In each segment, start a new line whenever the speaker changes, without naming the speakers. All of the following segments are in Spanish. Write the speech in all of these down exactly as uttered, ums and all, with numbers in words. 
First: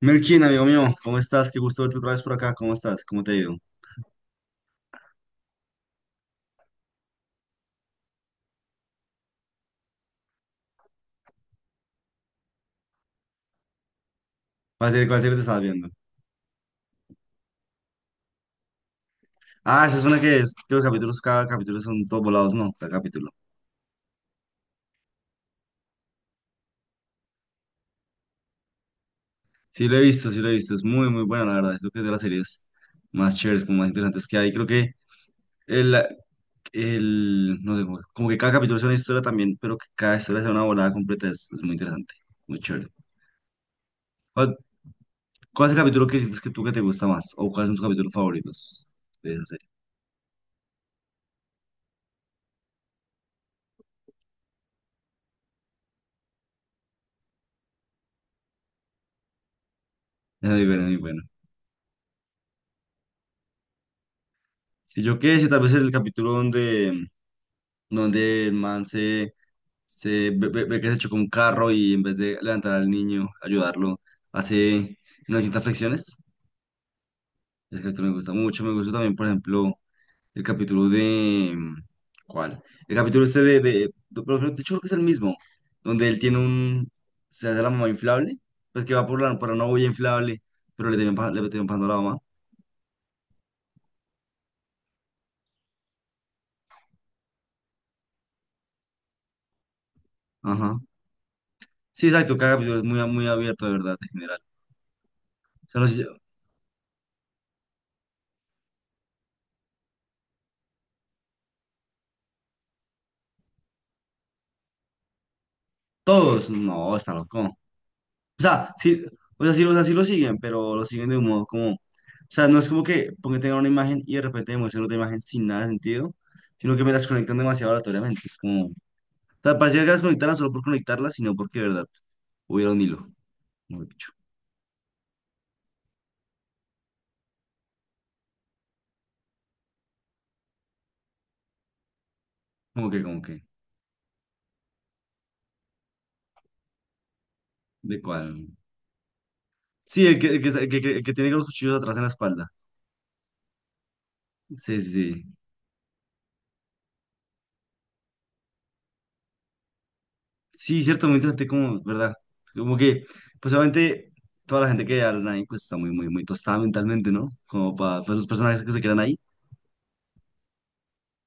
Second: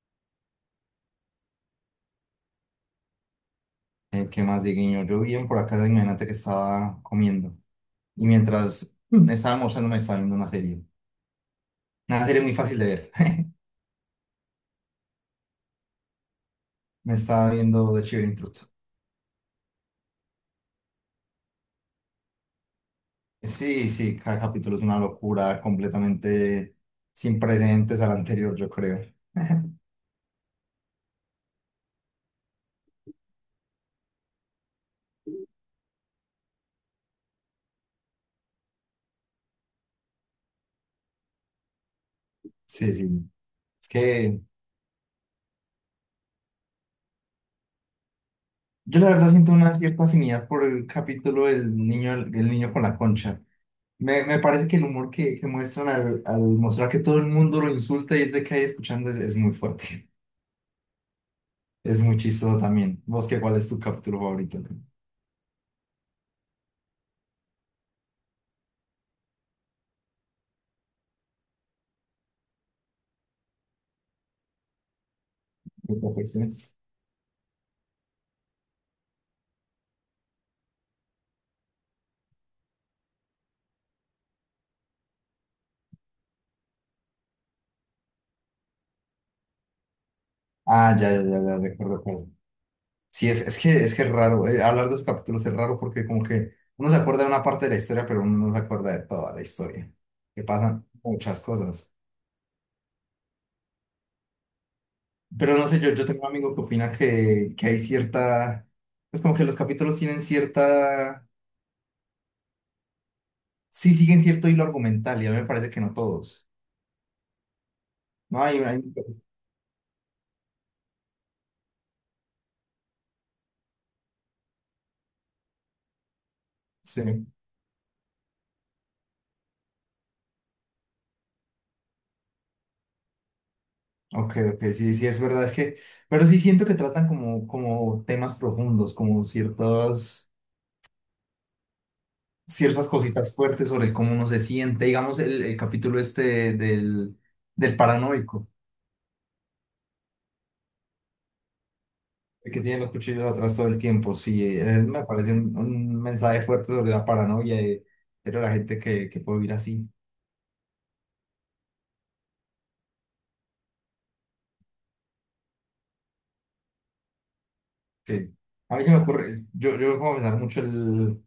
Melkin, amigo mío, ¿cómo estás? Qué gusto verte otra vez por acá. ¿Cómo estás? ¿Cómo te ha ido?
Eh, ¿Qué más, Dieguiño? Yo bien por acá, imagínate que estaba comiendo. Y mientras mm, estaba almorzando, me estaba viendo una serie. Una serie muy fácil de ver.
¿Cuál serie, cuál serie te estás viendo?
Me estaba viendo The Shivering Truth.
Ah, esa es una que es, que los capítulos, cada capítulo son todos volados, no, cada capítulo.
Sí, sí, cada capítulo es una locura completamente sin precedentes al anterior, yo creo.
Sí lo he visto, sí lo he visto, es muy, muy buena, la verdad. Es lo que es de las series más chéveres, como más interesantes que hay. Creo que el, el no sé, como, que como que cada capítulo es una historia también, pero que cada historia sea una volada completa, es, es muy interesante, muy chévere.
Sí, sí. Es que
¿Cuál, cuál es el capítulo que sientes que tú que te gusta más? ¿O cuáles son tus capítulos favoritos
yo la verdad
de esa
siento
serie?
una cierta afinidad por el capítulo del niño, el, niño con la concha. Me, me parece que el humor que, que muestran al, al mostrar que todo el mundo lo insulta y es de que ahí escuchando es, es muy fuerte.
Es muy bueno, muy bueno.
Es muy chistoso también. ¿Vos qué, cuál es tu capítulo favorito? ¿De
Si yo qué sé, tal vez el capítulo donde donde el man se, se ve, ve- ve que se chocó un carro y en vez de levantar al niño, ayudarlo, hace novecientas flexiones.
Perfecciones?
Ese capítulo me gusta mucho. Me gusta también, por ejemplo, el capítulo de... ¿Cuál? El capítulo este de... de, de, pero creo- de hecho, creo que es el mismo, donde él tiene un... Se hace la mamá inflable, pues que va por la, por una olla inflable, pero le
Ah, ya,
terminan,
ya,
pa- le
ya, ya,
terminan pagando a la
recuerdo
mamá.
cuál. Sí, es, es que es que es raro. Eh, hablar de los capítulos es raro porque como que uno se acuerda de una parte de la historia, pero uno no se acuerda de toda la historia. Que
Ajá.
pasan muchas cosas.
Sí, exacto, cada capítulo es muy, muy abierto, de verdad, en general.
Pero
O
no
sea,
sé,
no
yo,
sé si-
yo tengo un amigo que opina que, que hay cierta… Es como que los capítulos tienen cierta… Sí, siguen cierto hilo argumental y a mí me parece que no todos.
todos, no, está loco. O
No hay…
sea,
hay…
sí, o sea, sí, o sea, sí lo siguen, pero lo siguen de un modo como, o sea, no es como que porque tengan una imagen y de repente demuestren otra imagen sin nada de sentido, sino que me las
Sí.
conectan demasiado aleatoriamente. Es como, o sea, parecía que las conectaran solo por conectarlas, sino porque, de verdad, hubiera un hilo, mejor dicho.
Ok, ok, sí, sí, es verdad, es que, pero sí siento que tratan como, como temas profundos, como ciertas,
Como
ciertas
que, como que,
cositas fuertes sobre cómo uno se siente, digamos, el, el capítulo este del, del
¿de cuál?
paranoico,
Sí, el que, el que, el que, el que tiene los cuchillos atrás en la espalda.
el que tiene los cuchillos atrás todo el tiempo, sí, eh,
Sí, sí,
me parece
sí.
un, un mensaje fuerte sobre la paranoia de, de la gente que, que puede vivir así,
Sí, cierto, muy interesante, como, ¿verdad? Como que, pues obviamente, toda la gente que habla ahí, pues está muy, muy, muy tostada mentalmente, ¿no? Como para, sus
que
personajes que
a
se
mí se me
quedan ahí.
ocurre, yo, yo voy a pensar mucho el,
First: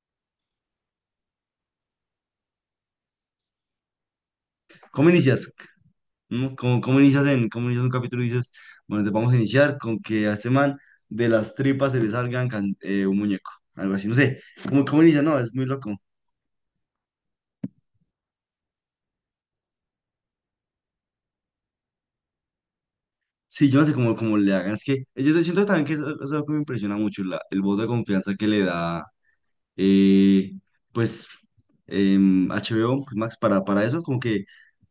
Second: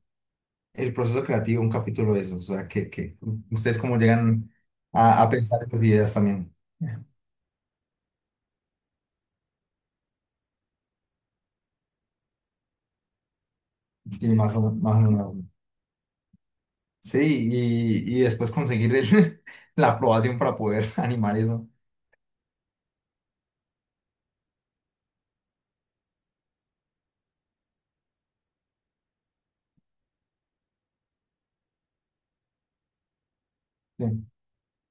el proceso creativo, un capítulo de eso. O sea, que, que ustedes cómo llegan
¿Cómo
a, a
inicias?
pensar esas ideas también.
¿No? ¿Cómo, cómo inicias en, cómo inicias un capítulo y dices, bueno, te vamos a iniciar con que a este man de las tripas se le salgan can- eh, un muñeco, algo así, no
Sí,
sé,
más o,
¿cómo,
más
cómo
o
inicia?
menos.
No, es muy loco.
Sí, y, y después conseguir el- la aprobación para poder animar eso.
Sí, yo no sé cómo, cómo le hagan, es que es- yo siento también que eso, eso es algo que me impresiona mucho, la- el voto de confianza que le da, eh, pues, em, H B O, pues, Max, para, para, eso, como
Sí,
que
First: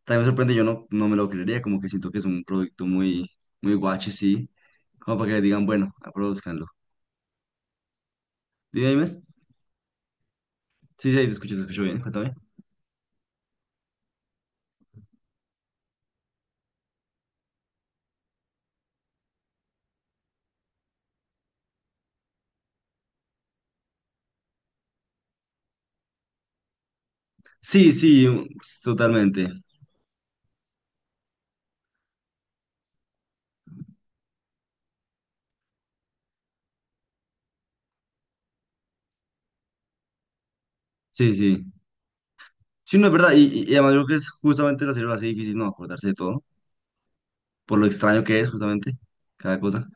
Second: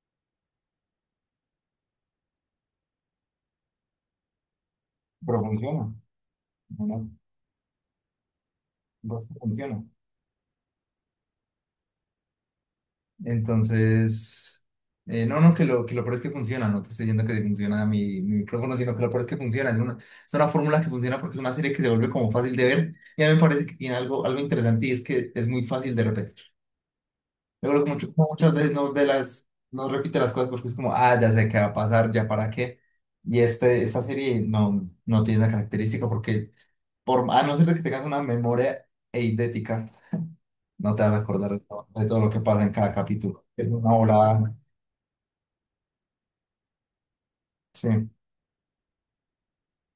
también me sorprende, yo no, no me lo creería, como que siento que es un producto muy, muy guache, sí, como para que
pero
le digan,
funciona,
bueno, produzcanlo.
¿verdad?
Dime, dime.
Basta, funciona.
Sí, sí, ahí te escucho, te escucho bien, cuéntame.
Entonces, eh, no, no, que lo, que lo peor es que funciona, no te estoy diciendo que funciona mi, mi micrófono, sino que lo peor es que funciona. Es una, es una fórmula que funciona porque es una serie que se vuelve como fácil de ver. Y a mí me parece que tiene algo, algo interesante y es que es muy fácil de repetir. Yo creo
Sí,
que mucho-
sí,
como
u-
muchas veces no ve las,
totalmente.
no repite las cosas porque es como, ah, ya sé qué va a pasar, ya para qué. Y este, esta serie no, no tiene esa característica porque, por, a no ser de que tengas una memoria eidética, no te vas a
Sí,
acordar de
sí.
todo, de todo lo que pasa en cada
Sí, no es verdad. Y,
capítulo.
y
Es
y
una
además yo creo que es
volada.
justamente la serie lo hace difícil no acordarse de todo, por lo
Sí,
extraño que es justamente cada cosa.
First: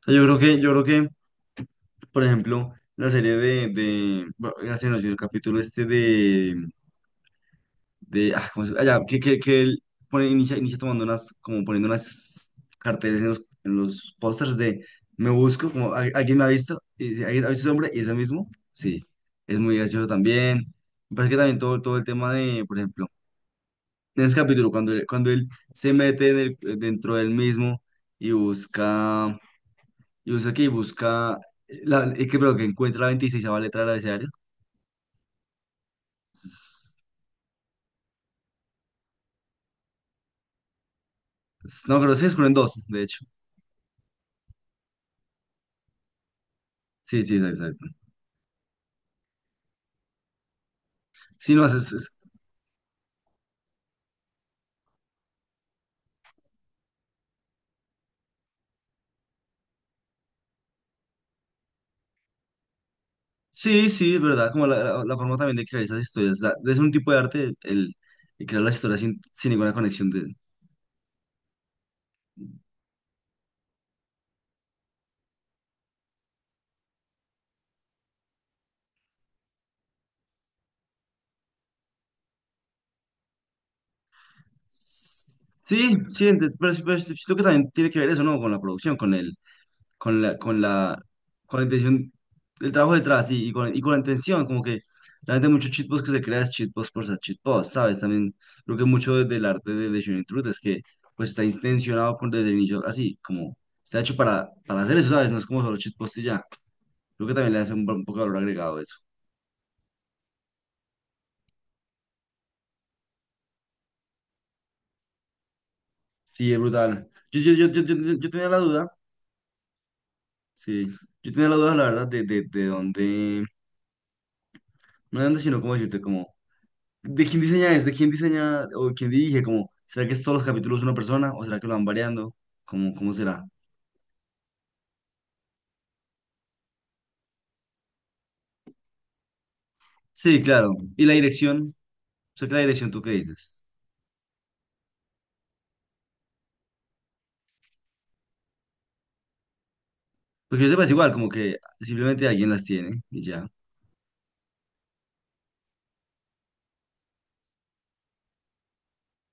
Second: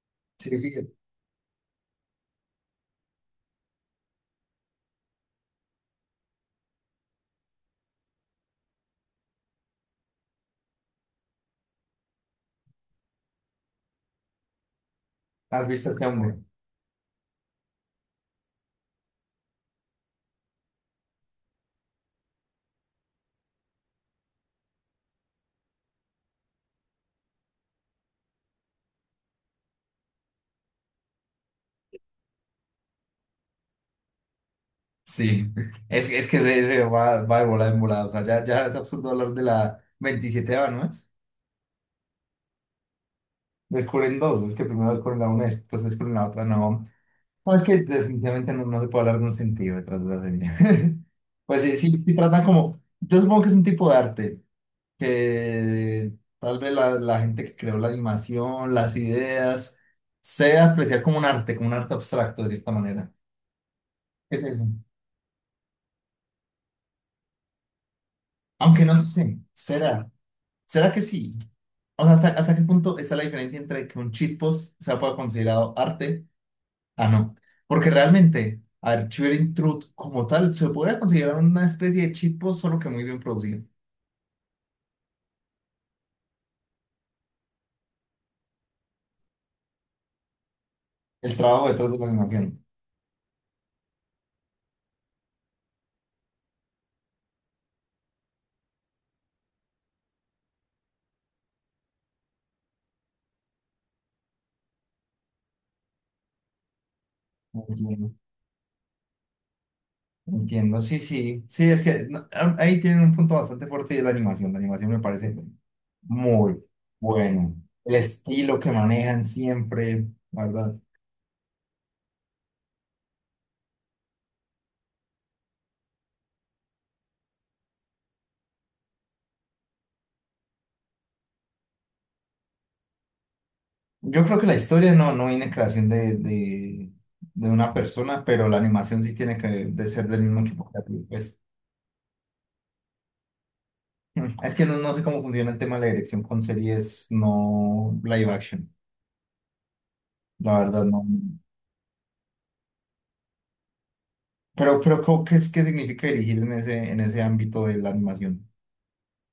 O sea, yo creo
sí,
que, yo
sí.
creo que, por ejemplo, la serie de, de, bueno, ya se nos dio el capítulo este de, ah, ¿cómo se- ah, ya, que, que, que él pone, inicia, inicia tomando unas, como poniendo unas carteles en los, en los pósters de me
¿Has
busco,
visto
como
este
"Al- alguien
hombre?
me ha visto", y dice, "alguien ha visto ese hombre", y ese mismo, sí, es muy gracioso también. Me parece que también todo, todo el tema de, por ejemplo, en ese capítulo, cuando él, cuando él se mete en el- dentro del mismo y busca, y busca que busca, la, eh, que, pero que encuentra la vigesimosexta letra del abecedario.
Sí. Es, es que se, se
Es-
va, va de volada en volada. O sea, ya, ya es absurdo hablar de la veintisiete ¿no es?
es- No, creo que se descubren dos, de hecho.
Descubren dos. Es que primero descubren la una, después descubren la otra, no.
Sí, sí,
No, es
exacto.
que
Exacto.
definitivamente no, no se puede hablar de un sentido detrás de la serie.
Sí,
Pues
no, es,
sí, sí, sí
es-
tratan como, yo supongo que es un tipo de arte, que tal vez la, la gente que creó la animación, las ideas, se apreciar como un arte, como un arte abstracto de cierta manera.
Sí, sí, es
¿Qué es
verdad, como
eso?
la, la- la forma también de crear esas historias. La- es un tipo de arte el, el crear las
Aunque no
historias sin,
sé,
sin ninguna conexión
¿será?
de...
¿Será que sí? O sea, ¿hasta, hasta qué punto está la diferencia entre que un cheat post sea pueda considerado arte? Ah, no. Porque realmente, a ver, Cheer Truth como tal se podría considerar una especie de cheat post, solo que muy bien producido.
Sí, sí, ente- pero, sí- pero sí, siento que también tiene que ver eso, ¿no? Con la producción, con el, con la, con la,
El
con la
trabajo detrás de la
intención,
animación.
el trabajo detrás y, y con, y con la intención, como que realmente muchos cheatposts que se crean es cheatposts por ser cheatposts, ¿sabes? También creo que mucho de- del arte de, de Shooting Truth es que pues está intencionado con, desde el inicio así, como está hecho para, para hacer eso, ¿sabes? No es como solo cheatpost y ya. Creo que también le hace un, un
Entiendo.
poco de valor agregado eso.
Entiendo, sí, sí. Sí, es que no, ah, ahí tienen un punto bastante fuerte y es la animación. La animación me parece
Sí, es
muy
brutal. Yo, yo,
bueno.
yo, yo, yo,
El
yo- yo tenía la
estilo que
duda,
manejan siempre, la ¿verdad?
sí, yo tenía la duda, la verdad, de, de, de dónde, no de dónde, sino cómo decirte, como, de quién diseña es, de quién diseña o quién dirige, como, ¿será que es todos los capítulos una persona o será que lo van variando? ¿Cómo, cómo será?
Yo creo que la historia no, no viene en creación de, de, de una persona, pero la animación sí tiene que de ser del mismo
Sí,
equipo
claro. ¿Y
creativo,
la
pues.
dirección? O sea, que la dirección, ¿tú qué dices?
Mm, Es que no, no sé cómo funciona el tema de la dirección con series no live action, la
Porque yo sepa,
verdad
es
no.
igual, como que simplemente alguien las tiene y ya.
Pero, pero ¿cómo- ¿qué es, qué significa dirigir en ese, en ese ámbito de la animación?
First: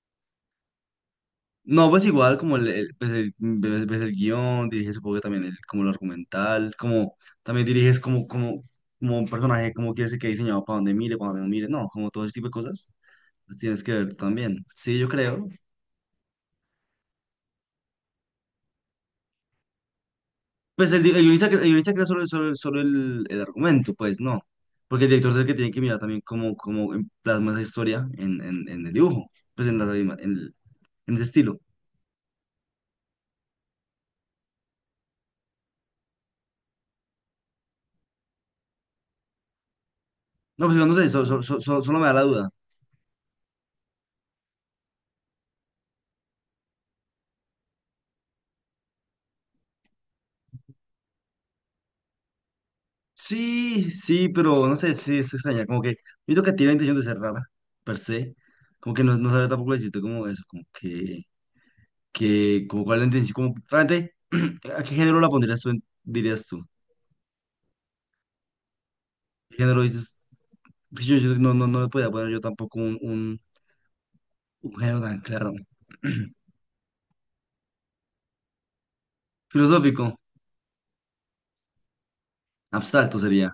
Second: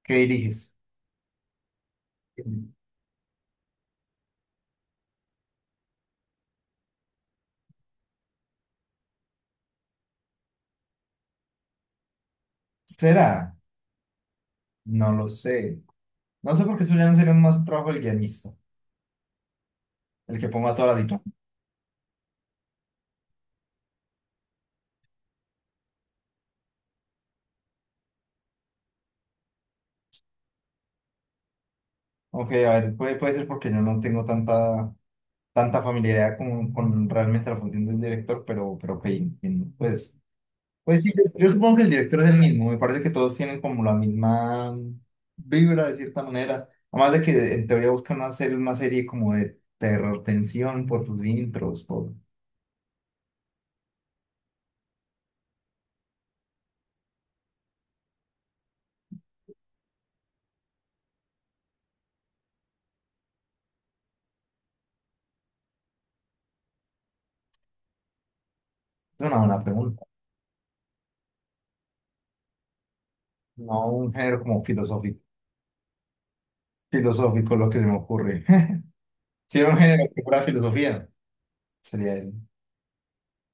¿Qué diriges?
No, pues igual como el, el- pues el, pues- pues el guión, diriges supongo que también el, como lo argumental, como también diriges como, como, como un personaje, como quieres que quede diseñado para donde mire, para donde no mire, no, como todo ese tipo de cosas,
¿Será?
las tienes que ver tú también. Sí, yo
No lo
creo.
sé. No sé por qué eso ya no sería más un trabajo del guionista, el que ponga
Pues
toda la
el, di- el
dinámica.
guionista, cre- el guionista crea solo, solo, solo el, el argumento, pues no, porque el director es el que tiene que mirar también cómo, cómo em- plasma esa historia en, en, en el dibujo, pues en, la, en, el- en ese estilo.
Ok, a ver, puede, puede ser porque yo no tengo tanta, tanta familiaridad con, con realmente la función del director, pero, pero ok, entiendo. Pues
No, pues igual no
Pues
sé,
sí, yo,
so- so-
yo
so-
supongo
so-
que el
solo me da la
director es el
duda.
mismo, me parece que todos tienen como la misma vibra de cierta manera, además de que en teoría buscan hacer una serie como de terror, tensión por sus intros, por…
Sí, sí, pero no sé, sí, es extraña. Como que yo creo que tiene la intención de ser rara, per se. Como que no, no sabe tampoco decirte como eso, como que, que como cuál es la intención, sí, como realmente, ¿a qué género la pondrías tú, en- dirías tú?
Es una
¿Qué
buena
género
pregunta,
dices? Que Yo, yo no, no, no le podía poner yo tampoco un, un,
no un género como
un género tan
filosófico,
claro.
filosófico lo que se me ocurre. Si era un género
Filosófico,
que fuera filosofía, sería eso.
abstracto sería.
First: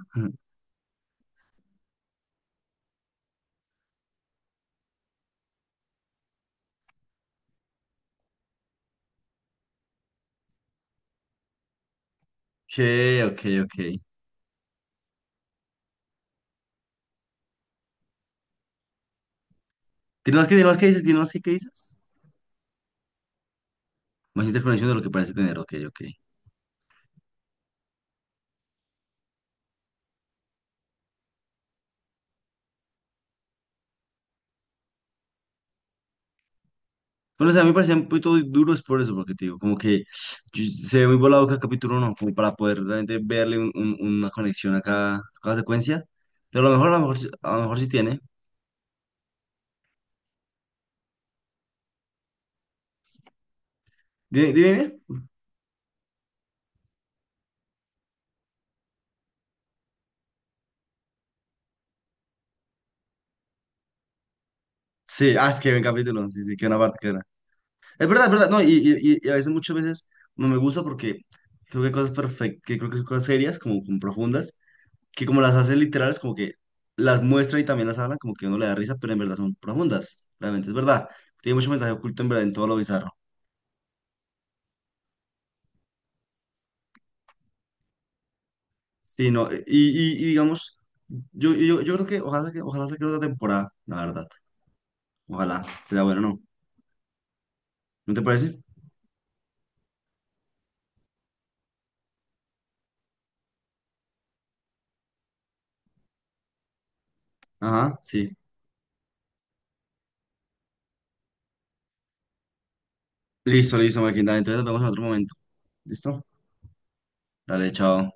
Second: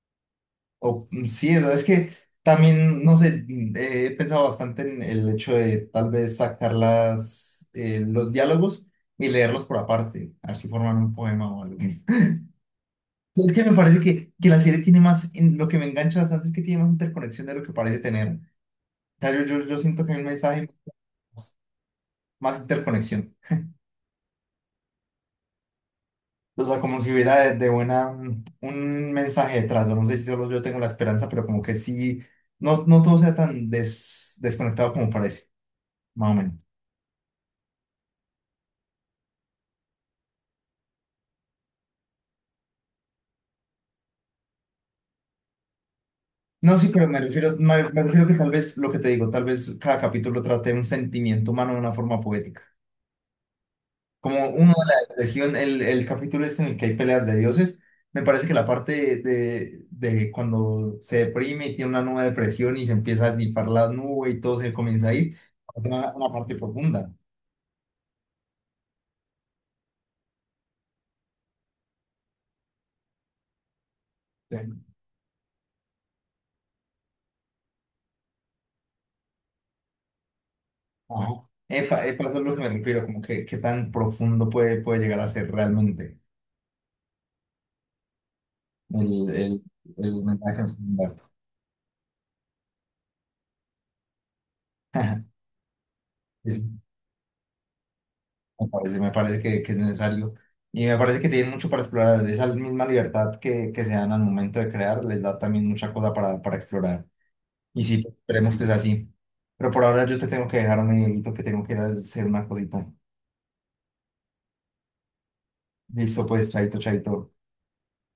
O, mm, sí, o sea, es que también, no sé, mm, eh, he pensado bastante en el hecho de tal vez sacar las, eh, los diálogos y leerlos por aparte, así formar un poema o algo.
Ok, ok,
Pues Es que me
ok.
parece que, que la serie tiene más, en- lo que me engancha bastante es que tiene más interconexión de lo que parece tener. O sea, yo, yo, yo siento que hay un
¿Tienes más que, tienes
mensaje
más que dices? ¿Tienes más que, qué
más,
dices?
más interconexión.
Más interconexión de lo que parece tener, ok, ok.
O sea, como si hubiera de, de buena mm, un mensaje detrás. No sé si solo yo tengo la esperanza, pero como que sí, no, no todo sea tan des- desconectado como parece. Más o menos.
Bueno, o sea, a mí me parecían un poquito duros por eso, porque te digo, como que yo- se ve muy volado cada capítulo uno, como para poder realmente verle un- un- una conexión a cada, a cada secuencia. Pero a lo
No,
mejor,
sí,
a lo
pero
mejor,
me
sí- a
refiero,
lo mejor
me,
sí
me
tiene.
refiero que tal vez lo que te digo, tal vez cada capítulo trate un sentimiento humano de una forma poética. Como
¿Dime?
uno de
¿Dime?
la depresión, el, el capítulo este en el que hay peleas de dioses, me parece que la parte de, de cuando se deprime y tiene una nueva depresión y se empieza a esnifar la nube y todo se comienza a
Sí,
ir,
ah, es que ven
tiene una,
capítulo,
una
sí, sí,
parte
que una parte que
profunda.
era. Es verdad, es verdad, no, y, y, y y a veces, muchas veces, no me gusta porque creo que hay cosas perfectas, que creo que son cosas serias, como, como profundas,
Sí.
que como las hacen literales, como que las muestran y también las hablan, como que uno le da risa, pero en verdad son profundas, realmente, es verdad.
Ajá.
Tiene mucho mensaje
Epa,
oculto
epa,
en
eso es
verdad en
lo que
todo
me
lo
refiero,
bizarro.
como que qué tan profundo puede, puede llegar a ser realmente el,
Sí, no, eh,
el,
y, y-
el
y
mensaje.
digamos, yo, yo, yo creo que ojalá que ojalá saque otra temporada, la verdad. Ojalá, sea bueno, ¿no?
Sí. Sí.
¿No te parece?
Me parece, me parece que, que es necesario. Y me parece que tienen mucho para explorar. Esa misma libertad que, que se dan al momento de crear les da también mucha cosa para, para explorar. Y
Ajá,
sí,
sí.
esperemos que sea así. Pero por ahora yo te tengo que dejar un medidito que tengo que ir a hacer una cosita.
Listo, listo, Marquín, dale, entonces nos vemos en otro momento. ¿Listo?
Listo, pues, chaito, chaito.
Dale, chao.